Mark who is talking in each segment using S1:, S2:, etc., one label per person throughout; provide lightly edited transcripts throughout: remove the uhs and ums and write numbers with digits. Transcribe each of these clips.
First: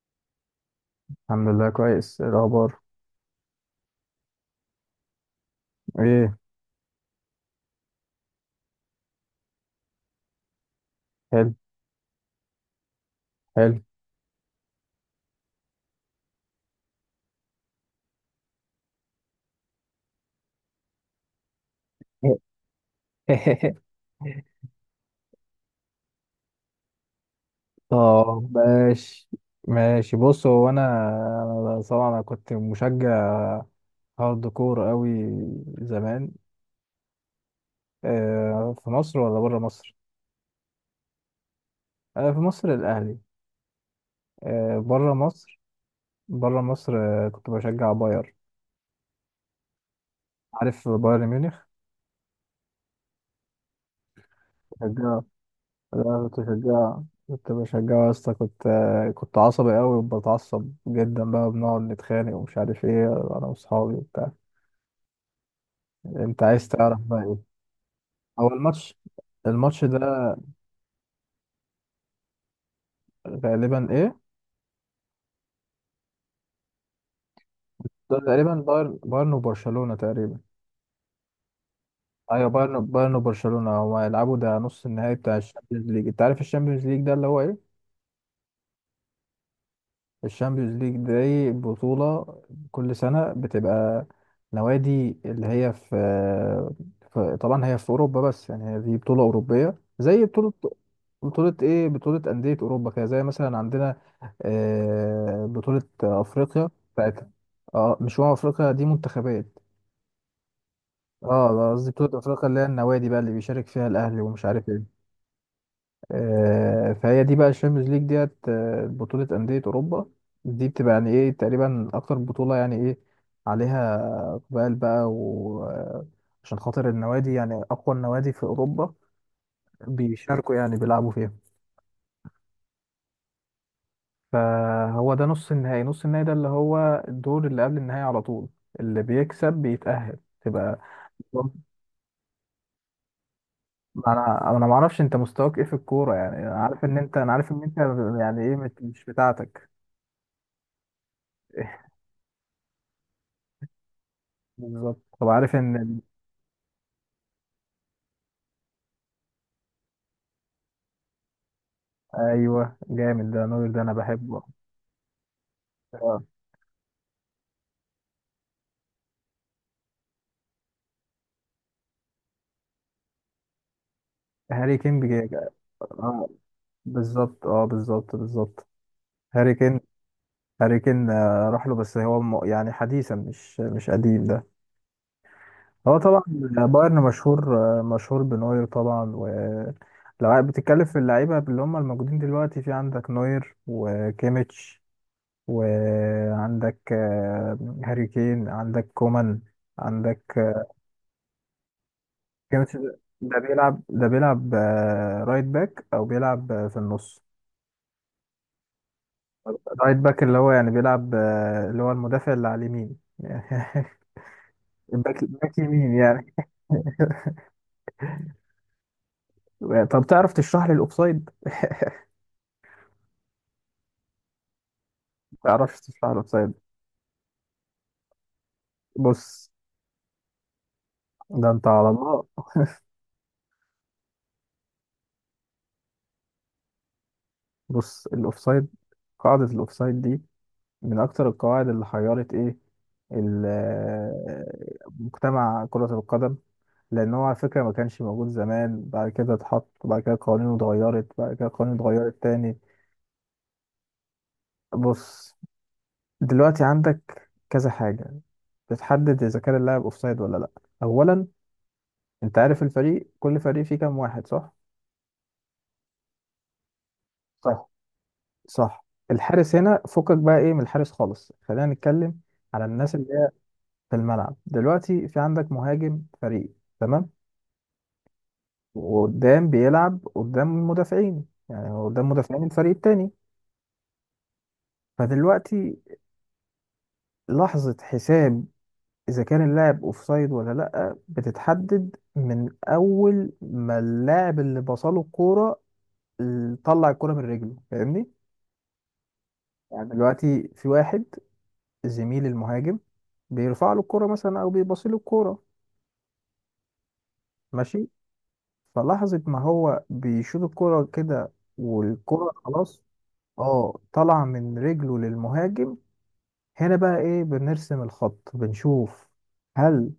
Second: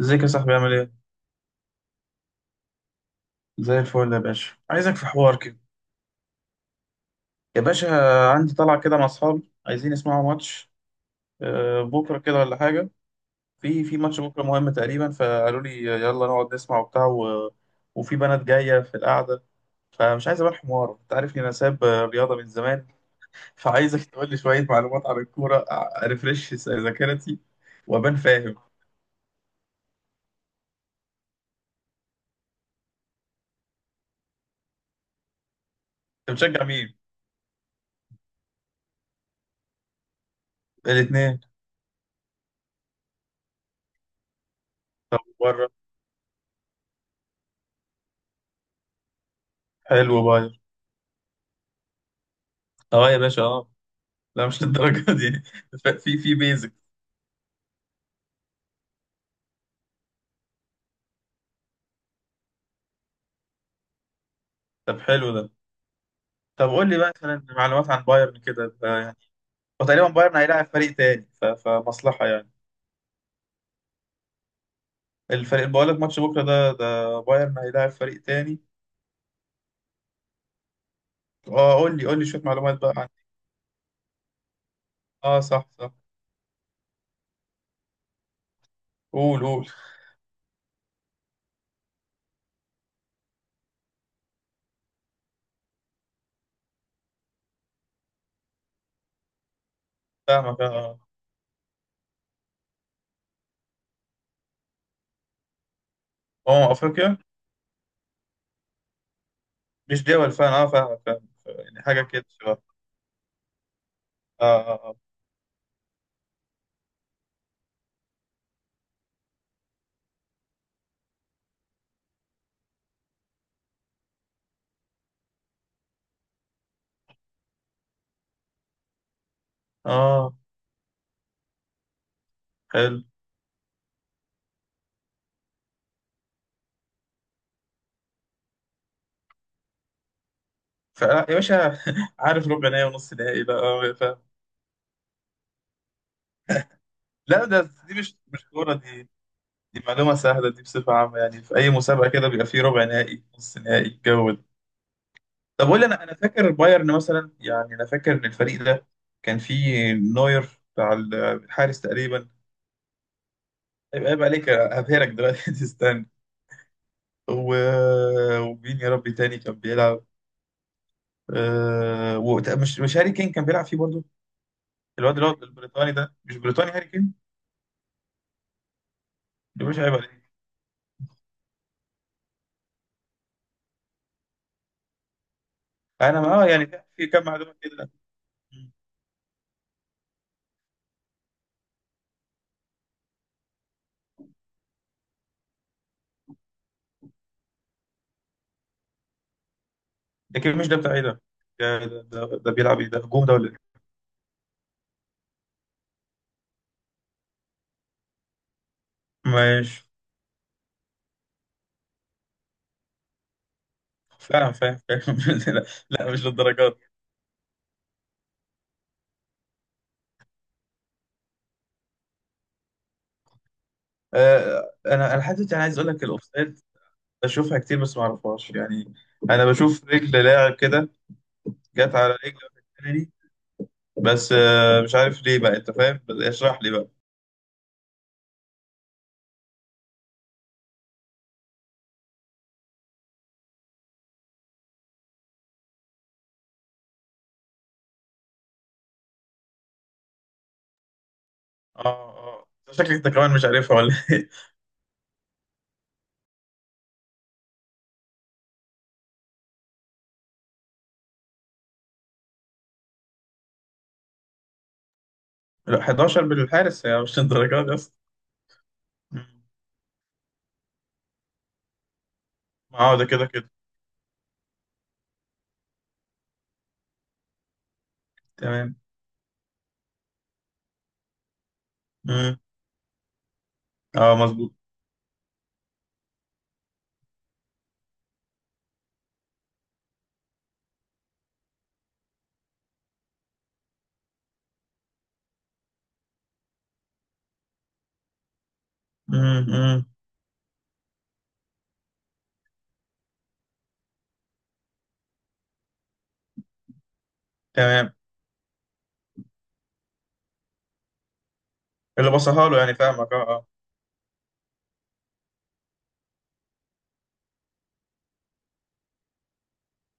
S1: ازيك يا صاحبي عامل ايه؟
S2: الحمد لله كويس. إيه الأخبار؟
S1: زي الفل يا باشا، عايزك في حوار كده.
S2: إيه؟
S1: يا باشا، عندي طلعة كده مع اصحابي عايزين يسمعوا ماتش.
S2: حلو.
S1: آه، بكرة كده ولا حاجة.
S2: حلو.
S1: في ماتش بكرة مهم تقريبا، فقالوا لي يلا نقعد نسمع وبتاع وفي بنات جاية في القعدة. فمش عايز ابان حمار، انت عارفني انا ساب رياضة من زمان. فعايزك تقول لي شوية معلومات عن الكورة، ارفرش ذاكرتي وابان فاهم
S2: طب
S1: انت.
S2: ماشي. ماشي، بص، هو أنا طبعا أنا كنت مشجع هارد كور قوي زمان.
S1: بتشجع مين؟
S2: في مصر ولا بره مصر؟
S1: الاتنين.
S2: في مصر الأهلي. بره مصر.
S1: بره.
S2: بره مصر، كنت بشجع باير.
S1: حلو باير.
S2: عارف بايرن ميونخ؟
S1: اه يا باشا اه. لا مش للدرجة
S2: بشجع.
S1: دي. في
S2: لا
S1: في
S2: كنت
S1: بيزك.
S2: بشجع، كنت يا اسطى، كنت كنت عصبي قوي وبتعصب جدا بقى، بنقعد نتخانق ومش عارف ايه، انا واصحابي وبتاع.
S1: طب حلو ده.
S2: انت عايز
S1: طب قول
S2: تعرف
S1: لي بقى
S2: بقى
S1: مثلا
S2: ايه؟
S1: معلومات عن بايرن
S2: هو
S1: كده أنت
S2: الماتش،
S1: يعني.
S2: الماتش
S1: هو
S2: ده
S1: تقريبا بايرن هيلاعب فريق تاني فمصلحة يعني.
S2: غالبا ايه،
S1: الفريق اللي بقول لك ماتش بكرة ده بايرن هيلاعب
S2: ده
S1: فريق
S2: تقريبا
S1: تاني.
S2: بايرن وبرشلونة تقريبا.
S1: اه قول لي قول لي شوية
S2: ايوه
S1: معلومات
S2: بايرن
S1: بقى عن.
S2: بايرن وبرشلونة هما هيلعبوا، ده نص النهائي بتاع
S1: اه صح
S2: الشامبيونز
S1: صح.
S2: ليج. انت عارف الشامبيونز ليج ده اللي هو ايه؟
S1: قول قول.
S2: الشامبيونز ليج دي بطولة كل سنة بتبقى، نوادي اللي هي في طبعا هي في أوروبا، بس يعني هي دي بطولة أوروبية، زي بطولة،
S1: فاهمك اه.
S2: بطولة إيه، بطولة أندية أوروبا كده. زي مثلا عندنا بطولة أفريقيا
S1: اه افريقيا.
S2: بتاعت، اه مش هو أفريقيا دي منتخبات،
S1: مش دول، فاهم اه، فاهمك، فاهم
S2: اه
S1: يعني
S2: قصدي
S1: حاجة
S2: بطولة
S1: كده
S2: أفريقيا اللي هي
S1: شبه.
S2: النوادي بقى اللي بيشارك فيها الأهلي ومش عارف
S1: اه اه
S2: إيه. فهي دي بقى الشامبيونز ليج ديت، بطولة أندية أوروبا. دي بتبقى يعني إيه تقريبا أكتر بطولة يعني إيه عليها إقبال بقى، وعشان خاطر النوادي يعني أقوى النوادي في أوروبا
S1: اه آه،
S2: بيشاركوا يعني بيلعبوا فيها.
S1: حلو.
S2: فهو ده نص النهائي، نص النهائي ده اللي هو الدور اللي قبل النهائي على طول، اللي بيكسب بيتأهل تبقى.
S1: يا باشا عارف ربع نهائي ونص نهائي بقى، فاهم.
S2: انا ما اعرفش انت مستواك ايه في الكوره، يعني انا عارف ان انت، انا
S1: لا،
S2: عارف ان انت
S1: دي مش
S2: يعني
S1: مش
S2: ايه،
S1: كورة دي.
S2: مش بتاعتك.
S1: دي معلومة سهلة، دي بصفة عامة يعني. في أي مسابقة كده بيبقى فيه ربع نهائي نص نهائي الجو ده.
S2: بالظبط. طب عارف
S1: طب قول لي،
S2: ان
S1: أنا فاكر بايرن مثلا. يعني أنا فاكر إن الفريق ده كان فيه نوير بتاع الحارس تقريبا.
S2: ايوه جامد ده نوير، ده انا
S1: هيبقى عيب
S2: بحبه.
S1: عليك، هبهرك دلوقتي تستنى
S2: آه.
S1: و... ومين يا ربي تاني كان بيلعب؟ مش هاري كين كان بيلعب فيه برضه.
S2: هاري كين
S1: الواد اللي هو
S2: بيجي،
S1: البريطاني ده،
S2: اه
S1: مش بريطاني هاري كين.
S2: بالظبط، اه بالظبط بالظبط هاري
S1: ده مش
S2: كين.
S1: عيب عليك.
S2: هاري كين راح له، بس هو يعني حديثا، مش مش قديم ده. هو
S1: أنا
S2: طبعا
S1: ما يعني.
S2: بايرن
S1: في كام معلومة
S2: مشهور،
S1: كده.
S2: مشهور بنوير طبعا. ولو بتتكلم في اللعيبه اللي هم الموجودين دلوقتي، في عندك نوير وكيميتش، وعندك هاري كين، عندك كومان، عندك
S1: لكن مش ده بتاع إيه ده. ده
S2: جيمس.
S1: بيلعب إيه،
S2: ده
S1: ده هجوم ده
S2: ده
S1: ولا.
S2: بيلعب ده بيلعب رايت باك، او بيلعب في النص.
S1: ماشي.
S2: رايت باك اللي هو يعني بيلعب، اللي هو المدافع اللي على اليمين.
S1: فاهم فاهم فاهم
S2: باك، باك
S1: لا
S2: يمين
S1: لا مش
S2: يعني.
S1: للدرجات.
S2: طب تعرف تشرح لي الاوفسايد؟
S1: آه، انا حتى انا عايز
S2: تعرفش
S1: اقول لك
S2: تشرح الاوفسايد؟
S1: الاوفسايد. بشوفها كتير بس ما اعرفهاش يعني. انا
S2: بص،
S1: بشوف رجل لاعب كده
S2: ده انت على
S1: جت على
S2: الله.
S1: رجل الثاني. بس مش عارف ليه بقى، انت فاهم، بس اشرح لي بقى.
S2: بص، الاوفسايد، قاعدة الاوفسايد دي من اكتر القواعد اللي حيرت ايه، ال- آه، مجتمع كرة القدم. لان هو على فكرة ما كانش موجود زمان، بعد كده اتحط، بعد كده قوانينه اتغيرت، بعد كده قوانينه
S1: اه
S2: اتغيرت
S1: اه،
S2: تاني.
S1: شكلك انت كمان مش عارفها ولا ايه؟
S2: بص، دلوقتي عندك كذا حاجة بتحدد اذا كان اللاعب اوفسايد ولا لا. اولا، انت عارف الفريق كل فريق فيه كام واحد صح؟
S1: لا، 11 بالحارس يعني، مش للدرجات
S2: صح،
S1: دي اصلا.
S2: صح.
S1: مم.
S2: الحارس هنا فكك بقى ايه من الحارس خالص، خلينا نتكلم على الناس
S1: اه ده
S2: اللي
S1: كده
S2: هي
S1: كده.
S2: في الملعب دلوقتي. في عندك مهاجم فريق، تمام،
S1: تمام.
S2: وقدام بيلعب قدام المدافعين، يعني هو قدام
S1: مم.
S2: مدافعين الفريق التاني.
S1: اه مظبوط.
S2: فدلوقتي، لحظة حساب إذا كان اللاعب أوفسايد ولا لأ، بتتحدد من أول ما اللاعب اللي بصله الكورة، طلع الكورة من رجله، فاهمني؟
S1: مم. مم.
S2: يعني دلوقتي في واحد، زميل المهاجم، بيرفع له الكورة مثلا أو بيبص له الكورة، ماشي؟
S1: تمام.
S2: فلحظة ما هو بيشوط الكورة كده،
S1: اللي
S2: والكورة
S1: بصها له يعني،
S2: خلاص
S1: فاهمك اه اه.
S2: اه طالعة من رجله للمهاجم، هنا بقى ايه، بنرسم الخط، بنشوف هل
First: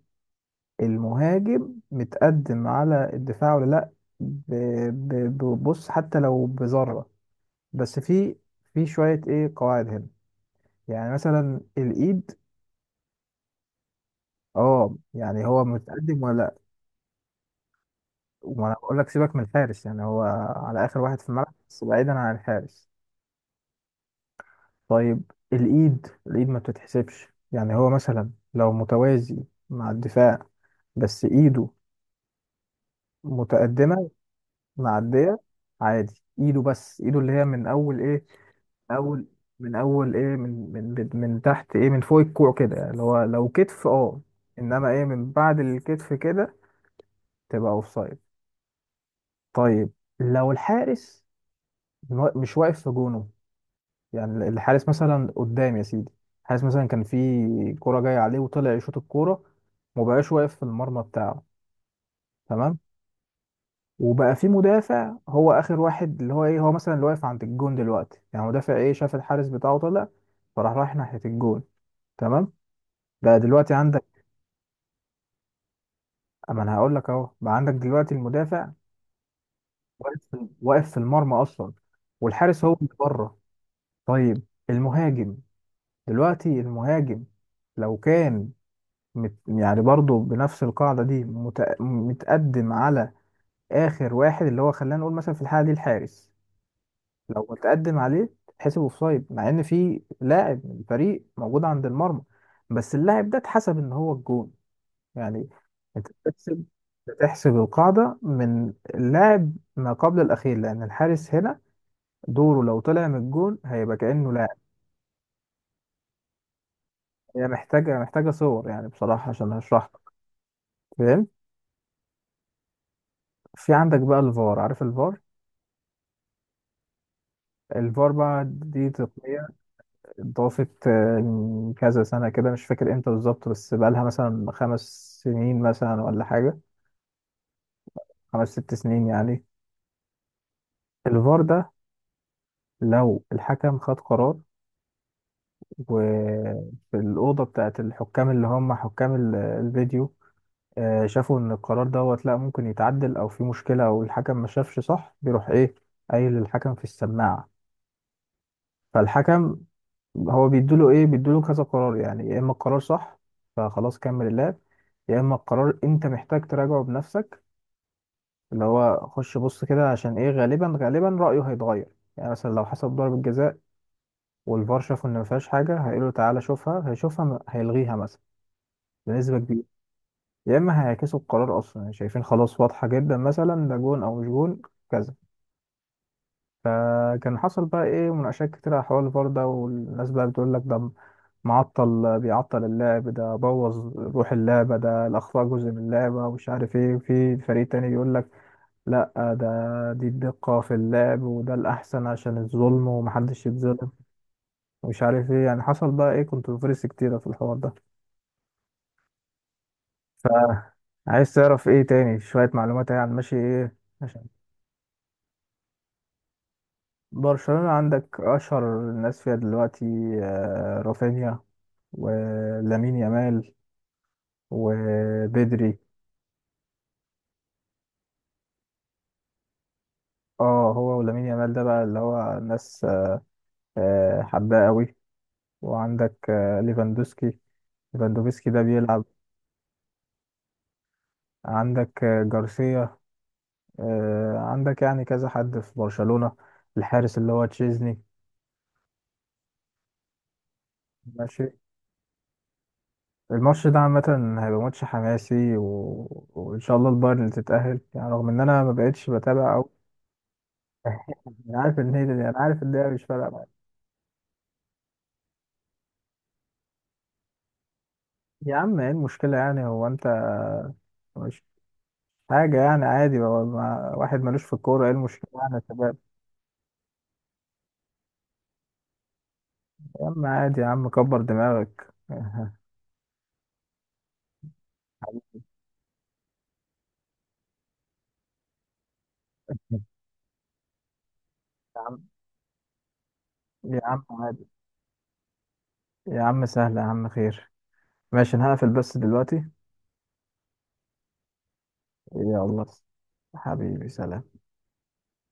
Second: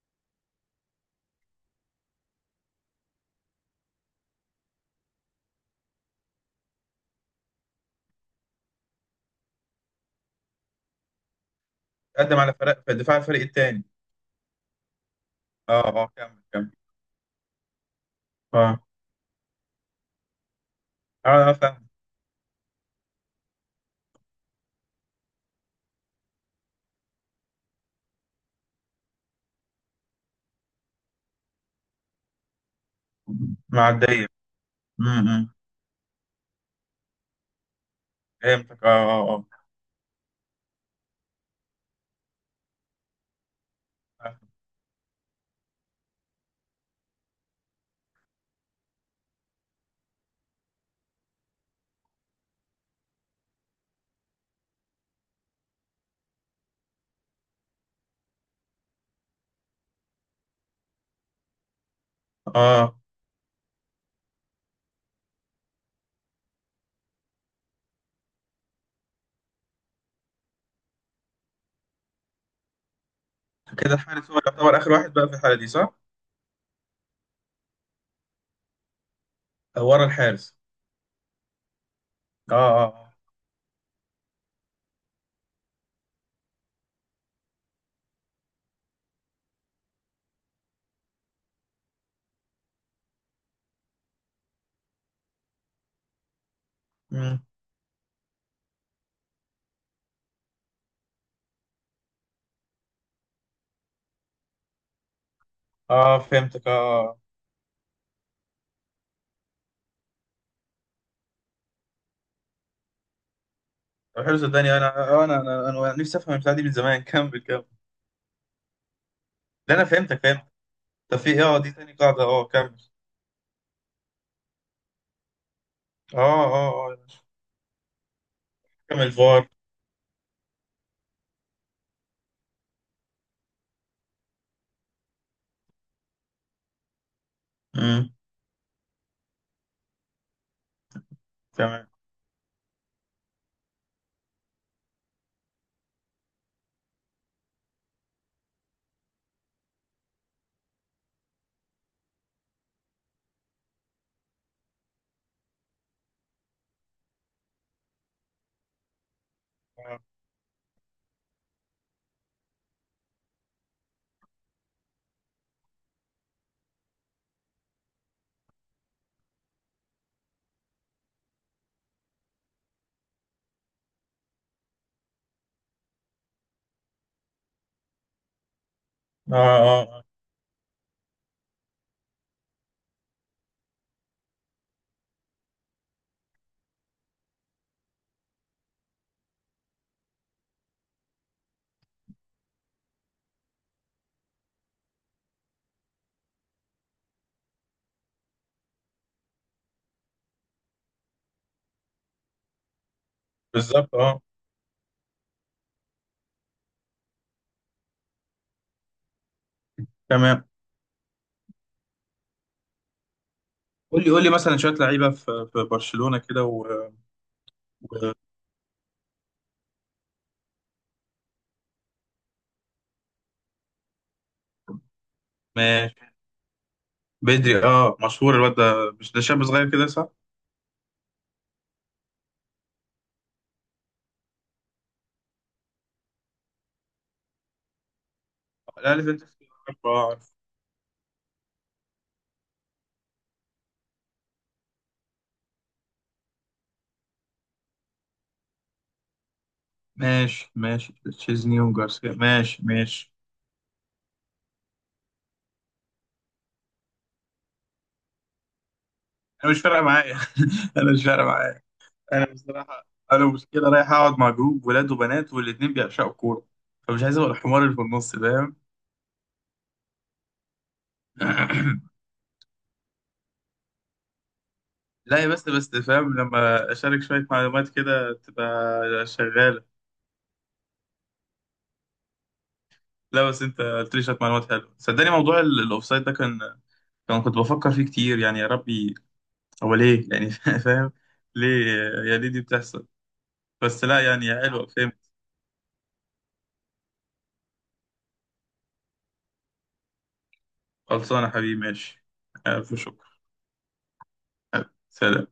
S2: المهاجم متقدم على الدفاع ولا لا. ب- ببص حتى لو بذرة. بس في شوية ايه قواعد هنا، يعني مثلا الايد.
S1: قدم على فرق دفاع الفريق التاني.
S2: اه يعني هو
S1: اه اه
S2: متقدم ولا
S1: كمل
S2: لا.
S1: كمل.
S2: وانا
S1: اه
S2: بقول لك سيبك من الحارس، يعني هو على اخر واحد في
S1: اه
S2: الملعب بس
S1: فاهم.
S2: بعيدا عن الحارس. طيب الايد، الايد ما بتتحسبش. يعني هو مثلا لو متوازي مع الدفاع بس ايده متقدمة،
S1: معدية.
S2: معدية،
S1: امم.
S2: عادي ايده، بس ايده اللي هي من اول ايه،
S1: فهمتك
S2: من
S1: اه.
S2: اول،
S1: اه
S2: من اول ايه، من تحت ايه، من فوق الكوع كده، يعني اللي هو لو كتف اه،
S1: اه
S2: انما ايه من بعد الكتف كده تبقى اوفسايد. طيب لو الحارس مش واقف في جونه، يعني الحارس مثلا قدام يا سيدي، الحارس مثلا كان في كرة جاية عليه وطلع يشوط الكورة ومبقاش واقف في المرمى بتاعه،
S1: اه
S2: تمام،
S1: اه.
S2: وبقى في مدافع هو اخر واحد اللي هو ايه، هو مثلا اللي واقف عند الجون دلوقتي، يعني مدافع ايه شاف الحارس بتاعه طلع، فراح رايح ناحية الجون، تمام. بقى دلوقتي
S1: كده
S2: عندك،
S1: الحارس هو يعتبر آخر واحد بقى في الحالة دي، صح؟
S2: اما انا هقول لك اهو، بقى عندك دلوقتي المدافع
S1: آه، ورا
S2: واقف في
S1: الحارس.
S2: واقف في المرمى اصلا،
S1: اه
S2: والحارس هو
S1: اه
S2: اللي
S1: اه.
S2: بره. طيب، المهاجم دلوقتي، المهاجم لو كان يعني برضه بنفس القاعدة دي، متقدم على آخر واحد اللي هو خلينا نقول مثلا في الحالة دي الحارس،
S1: مم.
S2: لو اتقدم عليه تحسب اوفسايد، مع ان في لاعب من الفريق موجود عند المرمى، بس اللاعب ده اتحسب ان هو الجون يعني. انت
S1: اه
S2: بتحسب،
S1: فهمتك اه. آه.
S2: بتحسب القاعده من اللاعب ما قبل الاخير، لان الحارس هنا دوره لو طلع من الجون هيبقى
S1: طب
S2: كانه
S1: حلو،
S2: لاعب.
S1: صدقني انا. آه، انا نفسي افهم البتاعة دي من زمان كمل
S2: هي
S1: كمل.
S2: محتاجه صور يعني بصراحه عشان
S1: لا،
S2: اشرح
S1: انا
S2: لك،
S1: فهمتك فهمت. طب
S2: فاهم؟
S1: في إيه؟ اه، دي تاني قاعدة، اه كمل.
S2: في عندك بقى الفار، عارف الفار؟
S1: اه اه اه اه.
S2: الفار بقى دي
S1: كمل
S2: تقنيه
S1: فار.
S2: اتضافت من كذا سنة كده، مش فاكر امتى بالظبط، بس بقالها مثلا 5 سنين مثلا ولا حاجة،
S1: امم.
S2: 5 6 سنين يعني. الفار ده
S1: تمام.
S2: لو الحكم خد قرار، وفي الأوضة بتاعت الحكام اللي هم حكام الفيديو، شافوا إن القرار دوت لأ، ممكن يتعدل أو في مشكلة أو الحكم ما شافش صح، بيروح إيه قايل للحكم في السماعة، فالحكم
S1: اه
S2: هو بيدوله ايه، بيدوله كذا قرار. يعني يا اما القرار صح فخلاص كمل اللعب، يا اما القرار انت محتاج تراجعه بنفسك، اللي هو خش بص كده، عشان ايه غالبا غالبا رأيه هيتغير، يعني مثلا لو حسب ضربة جزاء والفار شافوا ان ما فيهاش حاجة، هيقولوا تعالى شوفها، هيشوفها هيلغيها مثلا
S1: اه
S2: بنسبة كبيرة،
S1: آه، آه.
S2: يا اما هيعكسوا القرار اصلا، يعني شايفين خلاص واضحة جدا مثلا ده جون او مش جون كذا. فكان حصل بقى ايه مناقشات كتير على حوار الفار ده، والناس بقى بتقول لك ده معطل، بيعطل اللعب، ده بوظ روح اللعبة، ده الأخطاء جزء من اللعبة ومش عارف إيه، وفي فريق تاني بيقول لك لأ، ده دي الدقة في اللعب، وده الأحسن عشان الظلم، ومحدش يتظلم
S1: بالظبط اه.
S2: ومش عارف إيه. يعني حصل بقى إيه كونتروفيرسي كتيرة في الحوار ده.
S1: تمام.
S2: فعايز تعرف إيه تاني، شوية معلومات يعني عن ماشي إيه
S1: قول لي قول
S2: عشان
S1: لي مثلا شوية لعيبة في برشلونة كده
S2: برشلونة؟ عندك أشهر الناس فيها دلوقتي، رافينيا ولامين يامال وبدري.
S1: ماشي. بدري اه مشهور، الواد ده مش ده شاب صغير كده صح؟
S2: اه هو ولامين يامال ده بقى اللي هو الناس حباه قوي. وعندك ليفاندوسكي، ليفاندوفسكي ده
S1: لا
S2: بيلعب.
S1: عارف انت. عارفه اه عارفه.
S2: عندك جارسيا، عندك يعني كذا حد في برشلونة، الحارس اللي هو تشيزني.
S1: ماشي ماشي
S2: ماشي.
S1: تشيزني وجارسيا، ماشي ماشي.
S2: الماتش ده عامة هيبقى ماتش حماسي، وإن شاء الله البايرن اللي تتأهل، يعني رغم إن أنا ما بقتش
S1: انا
S2: بتابع
S1: مش
S2: أوي.
S1: فارقه معايا انا مش فارقه
S2: أنا
S1: معايا.
S2: عارف إن هي،
S1: انا
S2: أنا عارف إن
S1: بصراحه.
S2: هي مش
S1: انا
S2: فارقة معايا.
S1: مش كده، رايح اقعد مع جروب ولاد وبنات والاتنين بيعشقوا الكوره. فمش عايز ابقى الحمار اللي في النص،
S2: يا
S1: فاهم.
S2: عم إيه المشكلة، يعني هو أنت حاجة يعني عادي بقى، واحد ملوش في الكورة، ايه
S1: لا يا،
S2: المشكلة
S1: بس
S2: يعني يا
S1: بس
S2: شباب؟
S1: فاهم، لما اشارك شويه معلومات كده تبقى شغاله.
S2: يا عم عادي، يا عم كبر دماغك.
S1: لا بس انت قلت لي شويه معلومات حلوه، صدقني موضوع الاوفسايد ده كان، كنت بفكر فيه كتير يعني. يا ربي هو
S2: يا
S1: ليه يعني فاهم. ليه،
S2: عم،
S1: يا ليه دي بتحصل.
S2: يا
S1: بس لا
S2: عم
S1: يعني، يا
S2: عادي،
S1: حلوة فهمت.
S2: يا عم سهلة، يا عم خير. ماشي انا هقفل بس دلوقتي.
S1: خلصانة حبيبي ماشي.
S2: يلا
S1: ألف شكر.
S2: حبيبي، سلام.
S1: سلام.